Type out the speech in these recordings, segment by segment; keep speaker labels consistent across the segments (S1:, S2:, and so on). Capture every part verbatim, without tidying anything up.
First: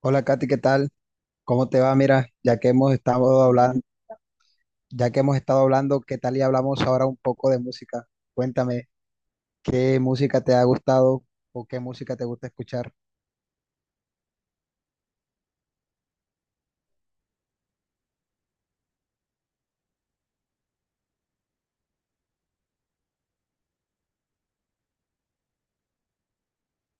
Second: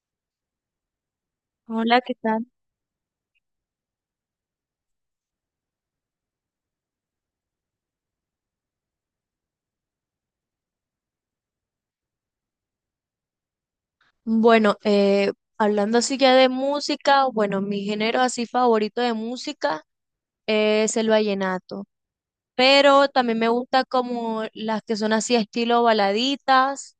S1: Hola Katy, ¿qué tal? ¿Cómo te va?
S2: Hola, ¿qué
S1: Mira,
S2: tal?
S1: ya que hemos estado hablando, ya que hemos estado hablando, ¿qué tal y hablamos ahora un poco de música? Cuéntame, ¿qué música te ha gustado o qué música te gusta escuchar?
S2: Bueno, eh, hablando así ya de música, bueno, mi género así favorito de música es el vallenato, pero también me gusta como las que son así estilo baladitas,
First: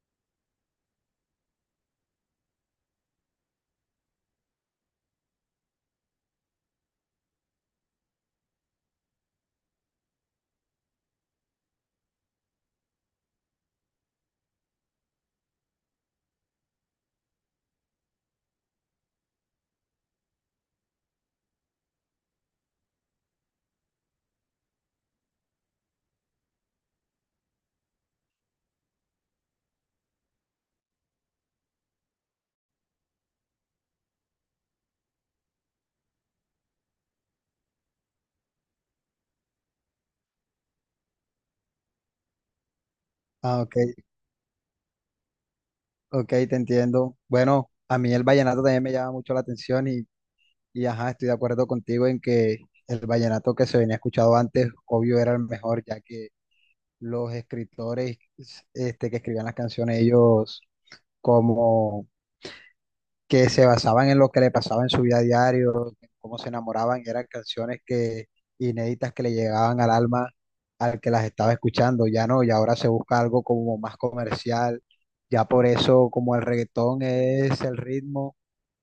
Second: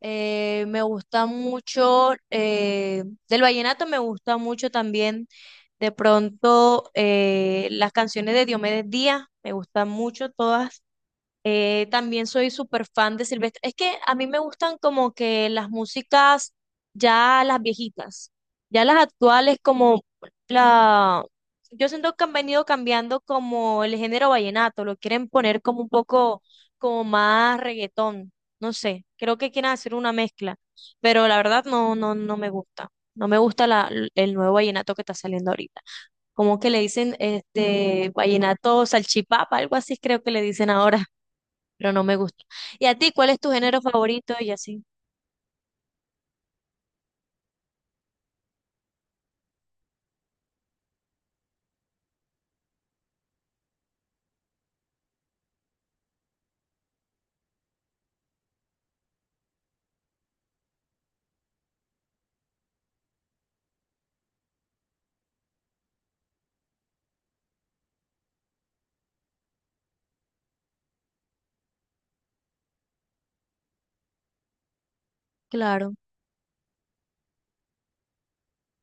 S2: eh, me gusta mucho, eh, del vallenato me gusta mucho también de pronto eh, las canciones de Diomedes Díaz, me gustan mucho todas. Eh, también soy súper fan de Silvestre. Es que a mí me gustan como que las músicas, ya las viejitas, ya las actuales como la... Yo siento que han venido cambiando como el género vallenato, lo quieren poner como un poco como más reggaetón, no sé, creo que quieren hacer una mezcla, pero la verdad no, no, no me gusta. No me gusta la, el nuevo vallenato que está saliendo ahorita. Como que le dicen este vallenato salchipapa, algo así creo que le dicen ahora, pero no me gusta. ¿Y a ti cuál es tu
S1: Ah, ok,
S2: género favorito? Y así,
S1: ok, te entiendo. Bueno, a mí el vallenato también me llama mucho la atención y, y ajá, estoy de acuerdo contigo en que el vallenato que se venía escuchado antes, obvio, era el mejor, ya que los escritores este, que escribían las canciones, ellos como que se basaban en lo que le pasaba en su vida diario, en cómo se enamoraban, y eran canciones que inéditas que le llegaban al alma al que las estaba escuchando, ya no, y ahora se busca algo como más comercial, ya por
S2: claro,
S1: eso como el reggaetón es el ritmo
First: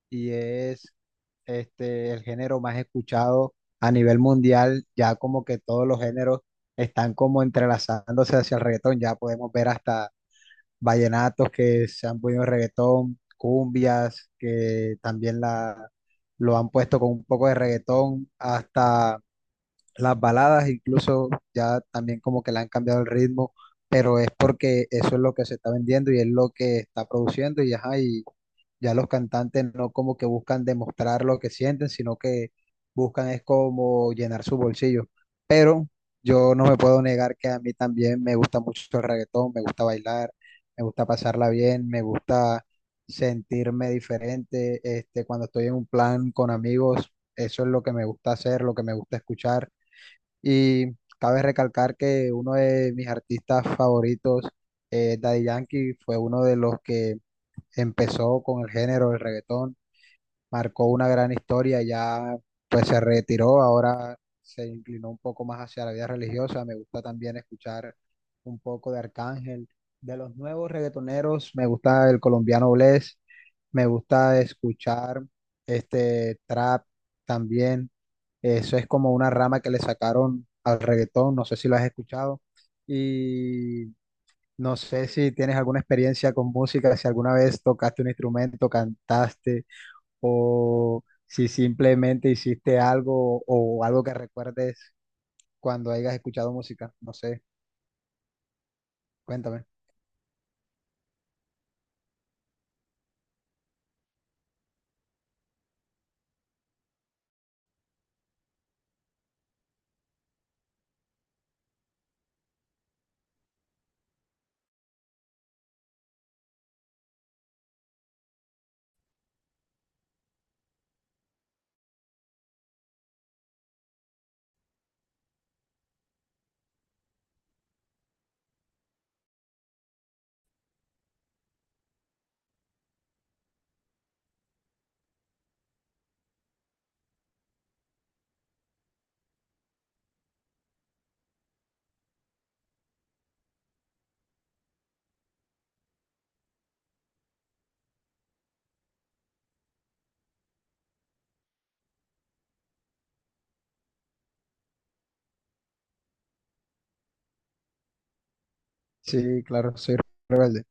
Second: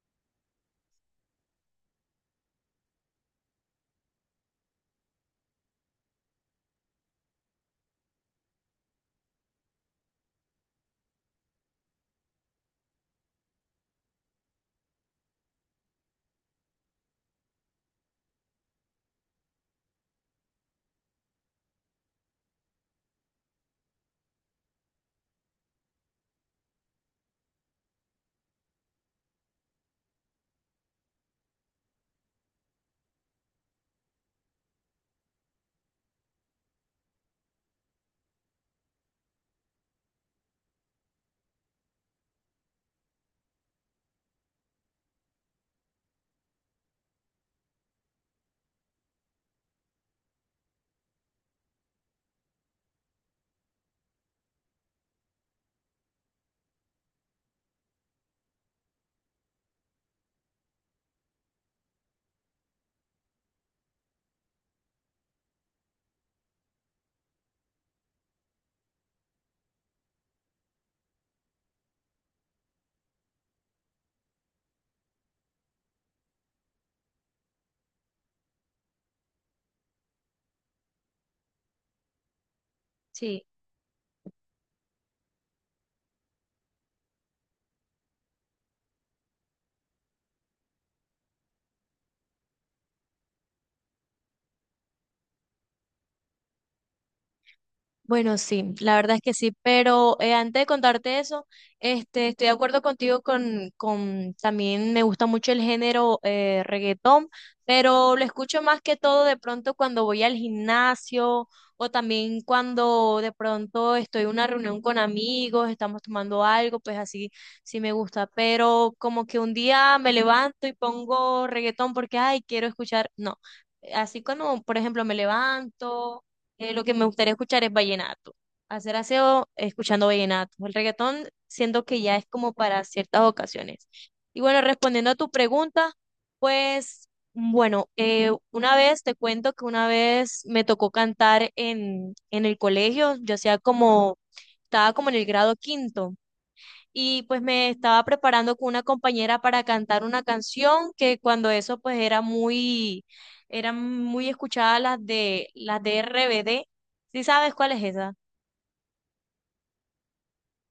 S1: y es este el género más escuchado a nivel mundial, ya como que todos los géneros están como entrelazándose hacia el reggaetón, ya podemos ver hasta vallenatos que se han podido en reggaetón, cumbias que también la, lo han puesto con un poco de reggaetón, hasta las baladas incluso ya también como que le han cambiado el ritmo, pero es porque eso es lo que se está vendiendo y es lo que está produciendo y ajá, y ya los cantantes no como que buscan demostrar lo que sienten, sino que buscan es como llenar su bolsillo. Pero yo no me puedo negar que a mí también me gusta mucho el reggaetón, me gusta bailar, me gusta pasarla bien, me gusta sentirme diferente, este, cuando estoy en un plan con amigos, eso es lo que me gusta hacer, lo que me gusta escuchar y cabe recalcar que uno de mis artistas favoritos, eh, Daddy Yankee, fue uno de los que empezó con el género del reggaetón, marcó una gran historia, ya pues se retiró, ahora se inclinó un poco más hacia la vida religiosa. Me gusta también escuchar un poco de Arcángel. De los nuevos reggaetoneros, me gusta el colombiano Bless, me gusta escuchar este trap también. Eso es como una rama que le sacaron al reggaetón, no sé si lo has escuchado.
S2: sí.
S1: Y no sé si tienes alguna experiencia con música, si alguna vez tocaste un instrumento, cantaste, o si simplemente hiciste algo o algo que recuerdes cuando hayas escuchado música. No sé,
S2: Bueno, sí, la verdad es que sí,
S1: cuéntame.
S2: pero eh, antes de contarte eso, este, estoy de acuerdo contigo con, con también me gusta mucho el género eh, reggaetón, pero lo escucho más que todo de pronto cuando voy al gimnasio o también cuando de pronto estoy en una reunión con amigos, estamos tomando algo, pues así sí me gusta, pero como que un día me levanto y pongo reggaetón porque, ay, quiero escuchar, no, así cuando, por ejemplo, me levanto, eh, lo que me gustaría escuchar es vallenato. Hacer aseo escuchando vallenato. El reggaetón siento que ya es como para ciertas ocasiones. Y bueno, respondiendo a tu pregunta, pues bueno, eh, una vez te cuento que una vez me tocó cantar en, en el colegio, yo hacía como, estaba como en el grado quinto y pues me estaba preparando con una compañera para cantar una canción que cuando eso pues era muy, eran muy escuchadas las de, las de R B D. ¿Sí sabes cuál es esa?
S1: Sí, claro, soy rebelde.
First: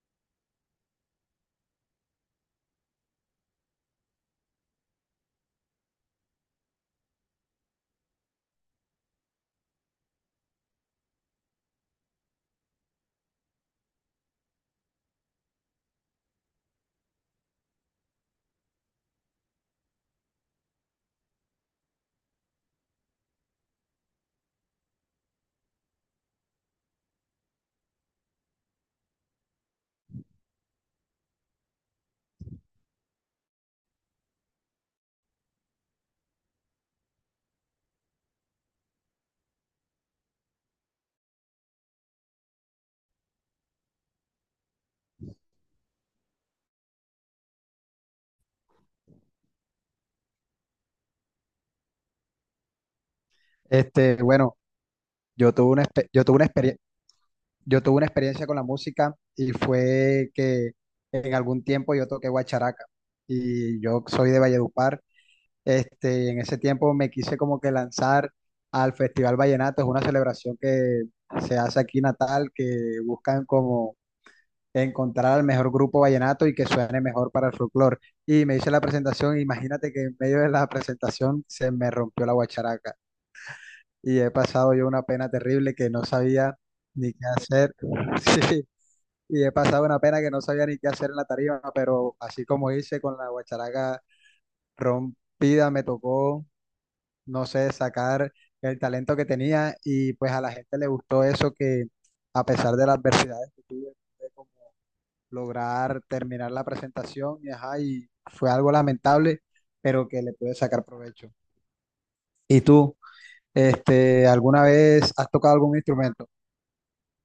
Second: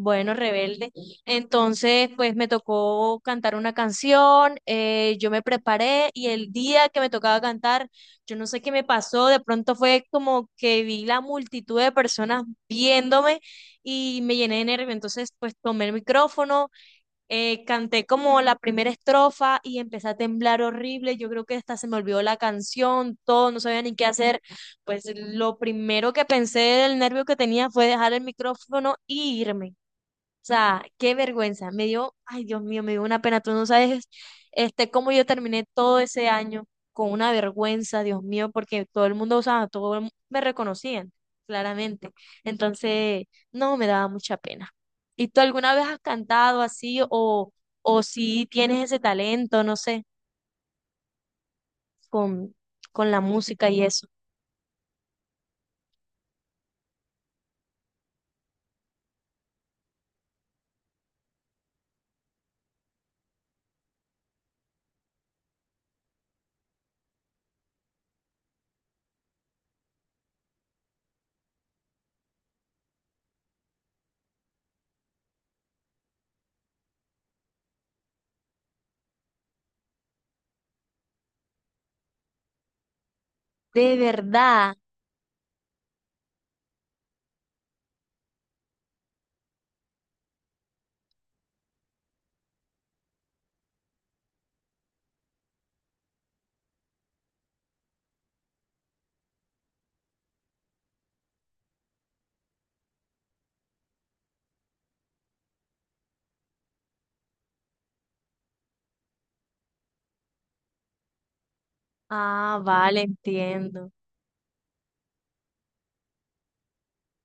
S2: Bueno, Rebelde. Entonces, pues me tocó cantar una canción, eh, yo me preparé y el día que me tocaba cantar, yo no sé qué me pasó, de pronto fue como que vi la multitud de personas viéndome y me llené de nervio. Entonces, pues tomé el micrófono. Eh, canté como la primera estrofa y empecé a temblar horrible. Yo creo que hasta se me olvidó la canción, todo, no sabía ni qué hacer. Pues lo primero que pensé del nervio que tenía fue dejar el micrófono e irme. O sea, qué vergüenza. Me dio, ay Dios mío, me dio una pena. Tú no sabes, este, cómo yo terminé todo ese año con una vergüenza, Dios mío, porque todo el mundo, o sea, todo el mu- me reconocían, claramente. Entonces, no, me daba mucha pena. ¿Y tú alguna vez has cantado así o, o si tienes ese talento, no sé, con, con la música y eso?
S1: Este, bueno, yo tuve una, expe- yo tuve una experiencia. Yo tuve una experiencia con la música y fue que en algún tiempo yo toqué guacharaca y yo soy de Valledupar. Este, en ese tiempo me quise como que lanzar al Festival Vallenato, es una celebración que se hace aquí en Natal, que buscan como encontrar al mejor grupo vallenato y que suene mejor para el folclore. Y me hice la presentación, imagínate que en medio de la presentación se me rompió la guacharaca
S2: De
S1: y he pasado
S2: verdad.
S1: yo una pena terrible que no sabía ni qué hacer. Sí y he pasado una pena que no sabía ni qué hacer en la tarima, pero así como hice con la guacharaca rompida, me tocó, no sé, sacar el talento que tenía y pues a la gente le gustó eso que a pesar de las adversidades que tuve, pude como lograr terminar la presentación y, ajá, y fue algo lamentable, pero que le pude sacar provecho.
S2: Ah,
S1: ¿Y tú,
S2: vale, entiendo.
S1: este, alguna vez has tocado algún instrumento?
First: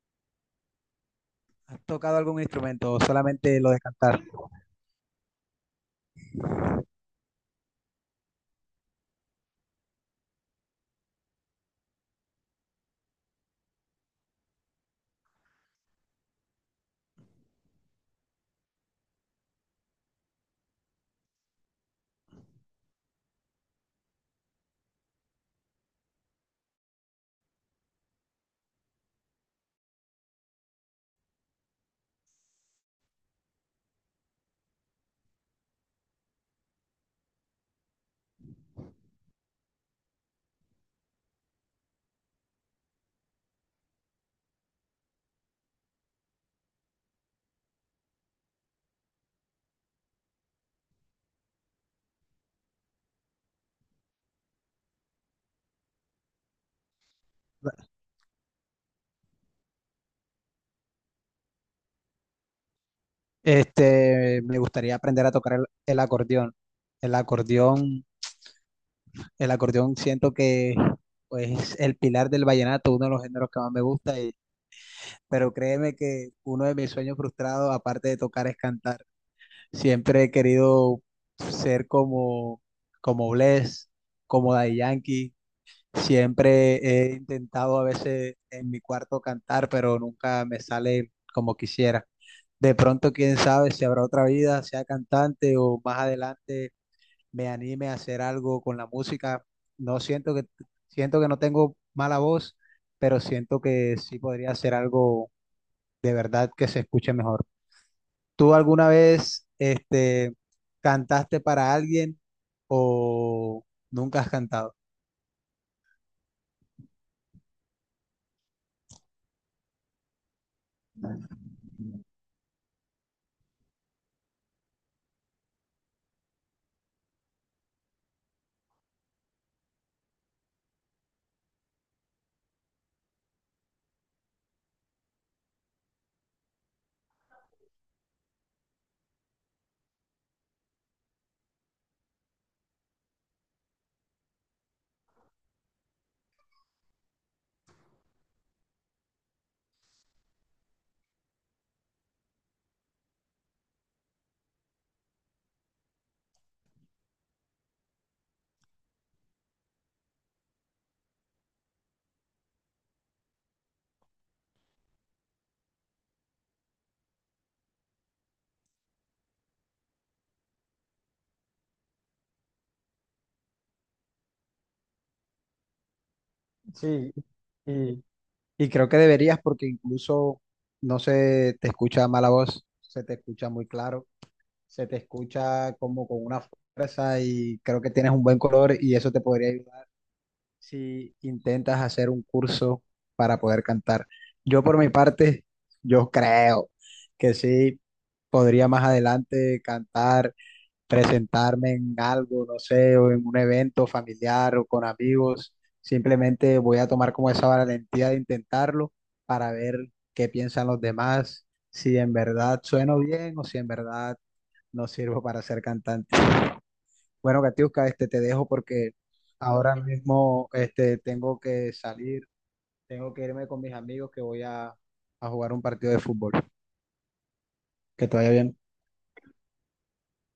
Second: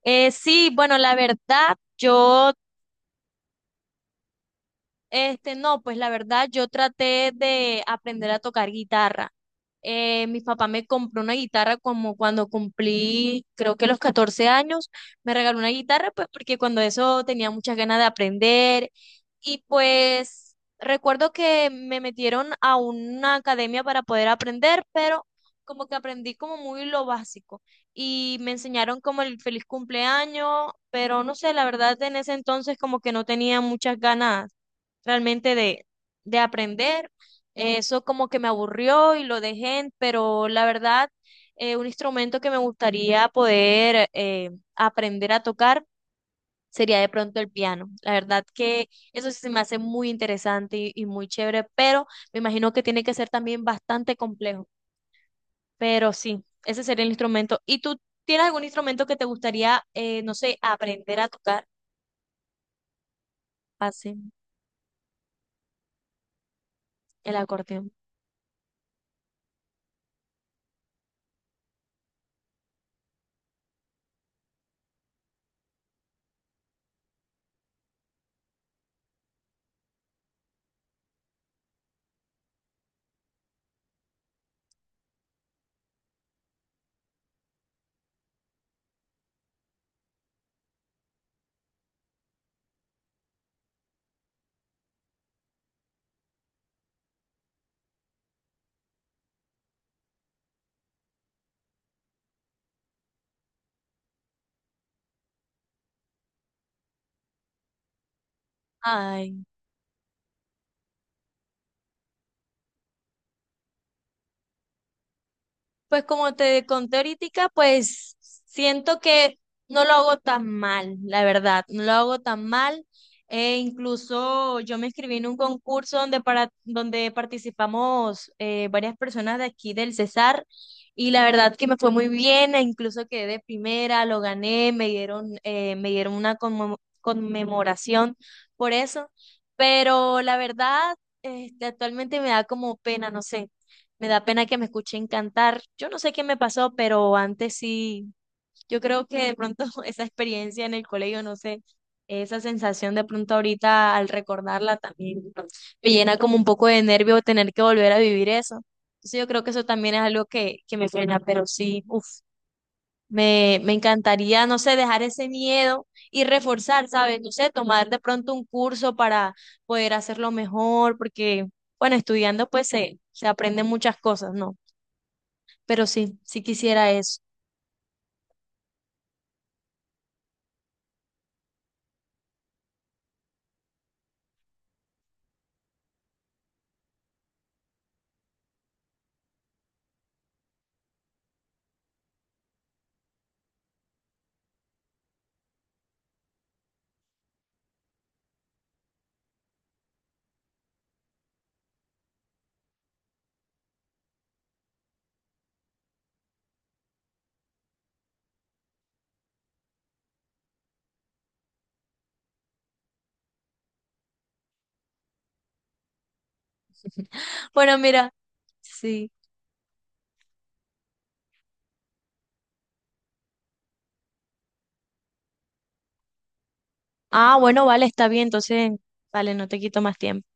S2: Eh, sí, bueno, la verdad,
S1: ¿Has tocado algún
S2: yo.
S1: instrumento o solamente lo de cantar?
S2: Este, no, pues la verdad, yo traté de aprender a tocar guitarra. Eh, mi papá me compró una guitarra como cuando cumplí, creo que los catorce años, me regaló una guitarra, pues porque cuando eso tenía muchas ganas de aprender. Y pues recuerdo que me metieron a una academia para poder aprender, pero como que aprendí como muy lo básico. Y me enseñaron como el feliz cumpleaños, pero no sé, la verdad en ese entonces como que no tenía muchas ganas realmente de, de aprender. Eh, Eso como que me aburrió y lo dejé, pero la verdad, eh, un instrumento que me gustaría poder eh, aprender a tocar sería de pronto el piano. La verdad que eso sí se me hace muy interesante y, y muy chévere, pero me imagino que tiene que ser también bastante complejo. Pero sí, ese sería el instrumento. ¿Y tú tienes algún instrumento que te gustaría, eh, no sé, aprender a tocar? Así,
S1: Este, me gustaría aprender a tocar el, el acordeón. El
S2: el acordeón.
S1: acordeón, el acordeón siento que pues, es el pilar del vallenato, uno de los géneros que más me gusta. Y- pero créeme que uno de mis sueños frustrados, aparte de tocar, es cantar. Siempre he querido ser como, como Bless, como Daddy Yankee. Siempre he intentado a veces en mi cuarto cantar, pero nunca me sale como quisiera. De pronto, quién sabe si habrá otra vida, sea cantante o más adelante me anime a hacer algo con la música. No siento que siento que no tengo mala voz, pero siento que sí podría hacer algo de verdad que se escuche mejor. ¿Tú alguna
S2: Ay.
S1: vez este cantaste para alguien o nunca has cantado?
S2: Pues como te conté ahorita, pues siento que no lo hago tan mal, la verdad, no lo hago tan mal. Eh, incluso yo me inscribí en un concurso donde, para, donde participamos eh, varias personas de aquí del Cesar y la verdad que me fue muy bien, e incluso quedé de primera, lo gané, me dieron, eh, me dieron una conmo- conmemoración por eso, pero la verdad, este, actualmente me da como pena, no sé. Me da pena que me escuchen cantar. Yo no sé qué me pasó, pero antes sí, yo creo que de pronto esa experiencia en el colegio, no sé, esa sensación de pronto ahorita al recordarla también, ¿no? Me llena como un poco de nervio tener que volver a vivir eso. Entonces yo creo que eso también es algo que, que me pena, pero sí, uff, me, me encantaría, no sé, dejar ese miedo y reforzar, ¿sabes? No sé, tomar de pronto un curso para poder hacerlo mejor, porque, bueno, estudiando pues se, se aprenden muchas cosas, ¿no? Pero sí, sí quisiera
S1: Sí,
S2: eso.
S1: y y creo que deberías porque incluso no se te escucha mala voz, se te escucha muy claro, se te escucha como con una fuerza y creo que tienes un buen color y eso te podría ayudar si intentas hacer un curso para poder cantar. Yo por mi parte, yo creo que sí podría más adelante cantar presentarme en algo, no sé, o en un evento familiar o con amigos. Simplemente voy a tomar como esa valentía de intentarlo para ver qué piensan los demás, si en verdad sueno bien o si en verdad no sirvo para ser cantante. Bueno,
S2: Bueno,
S1: Katiuska, este
S2: mira,
S1: te dejo porque
S2: sí.
S1: ahora mismo este tengo que salir, tengo que irme con mis amigos que voy a, a jugar un partido de fútbol.
S2: Ah, bueno, vale, está
S1: Que te
S2: bien.
S1: vaya bien.
S2: Entonces, vale, no te quito más tiempo.